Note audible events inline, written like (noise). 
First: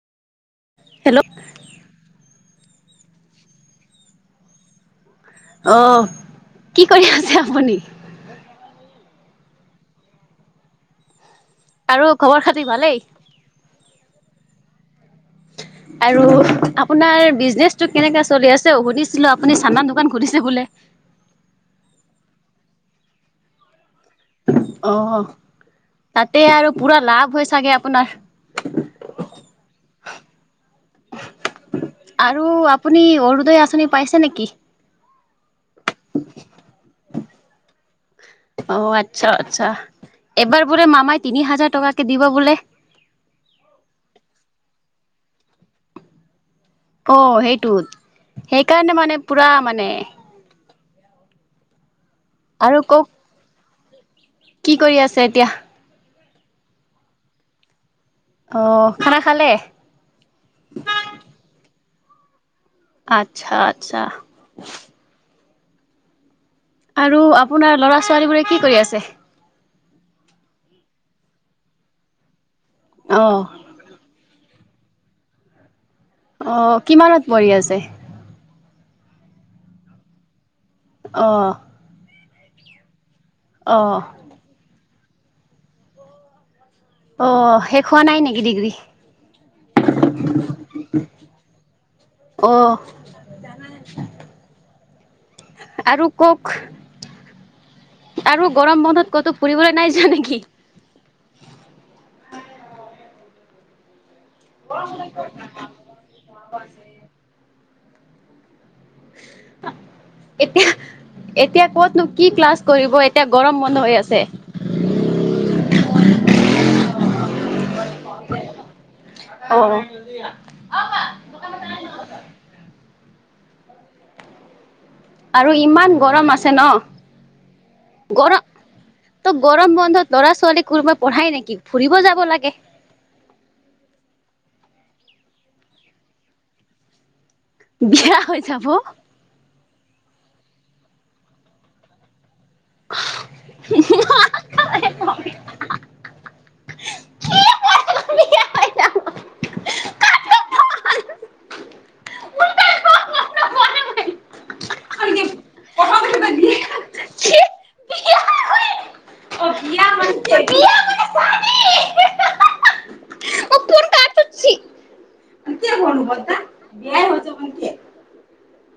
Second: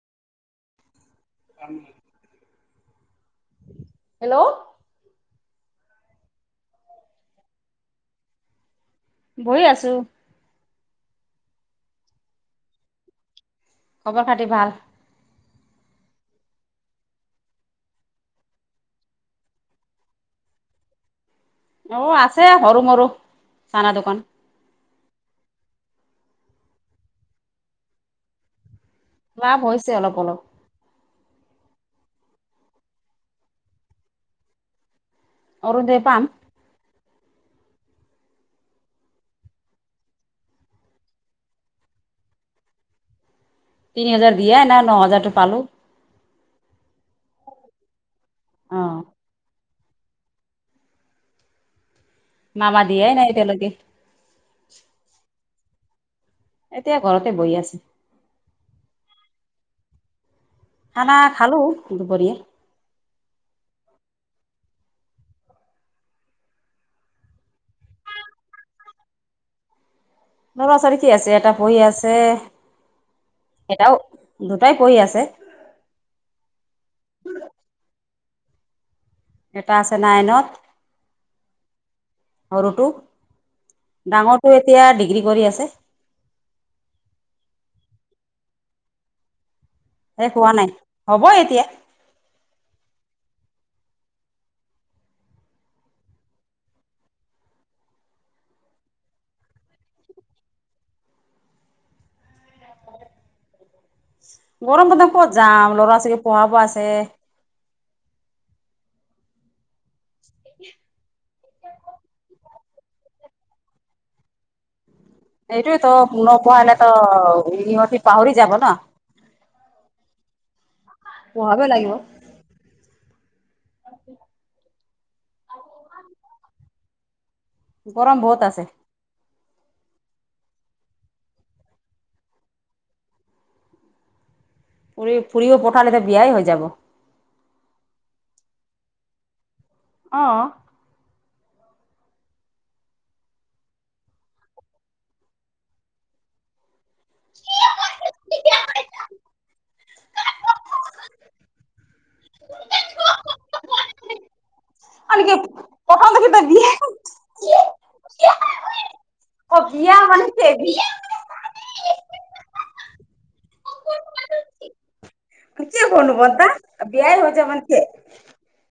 Hello hello অ কি কৰি আছে আপুনি? বহি আছো। আৰু খবৰ খাতি ভালেই? খবৰ খাতি ভাল। (inaudible) আৰু আপোনাৰ বিজনেচটো কেনেকে চলি আছে সুধিছিলো আপুনি চানা দোকান খুলিছে বোলে? (inaudible) অ আছে সৰু মৰু চানা দোকান। অ তাতে আৰু পুৰা লাভ হৈ চাগে আপোনাৰ? লাভ হৈছে অলপ অলপ। আৰু আপুনি অৰুণোদয় আচনি পাইছে নেকি? অৰুদয় পাম। অ আচ্ছা আচ্ছা এবাৰ বোলে মামাই তিনি হাজাৰ টকাকে দিবা বোলে? (inaudible) তিনি হাজাৰ দিয়া নাই, ন হাজাৰতটো পালো। অ সেইটোত অ সেইকাৰণে মানে পুৰা মানে আৰু মমা কওক দিয়াই নাই এতিয়া লৈকে। কি কৰি আছে এতিয়া এতিয়া ঘৰতে বহি আছো। আহ খানা খালে? খানা খালো দুপৰীয়া। আচ্ছা আচ্ছা। আৰু আপোনাৰ ল'ৰা -ছোৱালী বোৰে কি কৰি আছে? ল'ৰা- ছোৱালী কি আছে এটা শুই আছে, অ', এটাও দুটাই পঢ়ি আছে। অ' কিমানত পঢ়ি আছে। এটা আছে নাইনত অহ সৰুটো, ডাঙৰটো এতিয়া ডিগ্ৰী কৰি আছে। অ'শেষ হোৱা নাই নেকি ডিগ্ৰী? শেষ হোৱা নাই হ'ব (unintelligible) এতিয়া অহ (inaudible) আৰু কওঁক? আৰু গৰম বন্ধত ক'তো ফুৰিবলৈ নাই যোৱা নেকি? উম গৰম বন্ধত ক'ত যাম, ল'ৰা-ছোৱালী পঢ়াব আছে। এতিয়া, এতিয়া ক'তনো কি ক্লাছ কৰিব এতিয়া গৰম বন্ধ হৈ আছে। সেইটোৱেতো নপঢ়ালেতো সিহঁতি পাহৰি যাব ন। অ পঢ়াব লাগিব। আৰু ইমান গৰম আছে ন? গৰম বহুত আছে। ত' গৰম বন্ধত ল'ৰা -ছোৱালীক কোনবাই পঢ়াই নেকি? ফুৰিব যাব লাগে। ফুৰি - ফুৰিব পঠালেটো বিয়াই হৈ যাব। বিয়া হৈ যাব অহ (unintelligible) বিয়া হৈ (unintelligible) যাব। প্ৰথম দেখোতে (unintelligible) বিয়া অ বিয়া মানে যে মানছে (unintelligible) বিয়াই হৈ যাব নেকি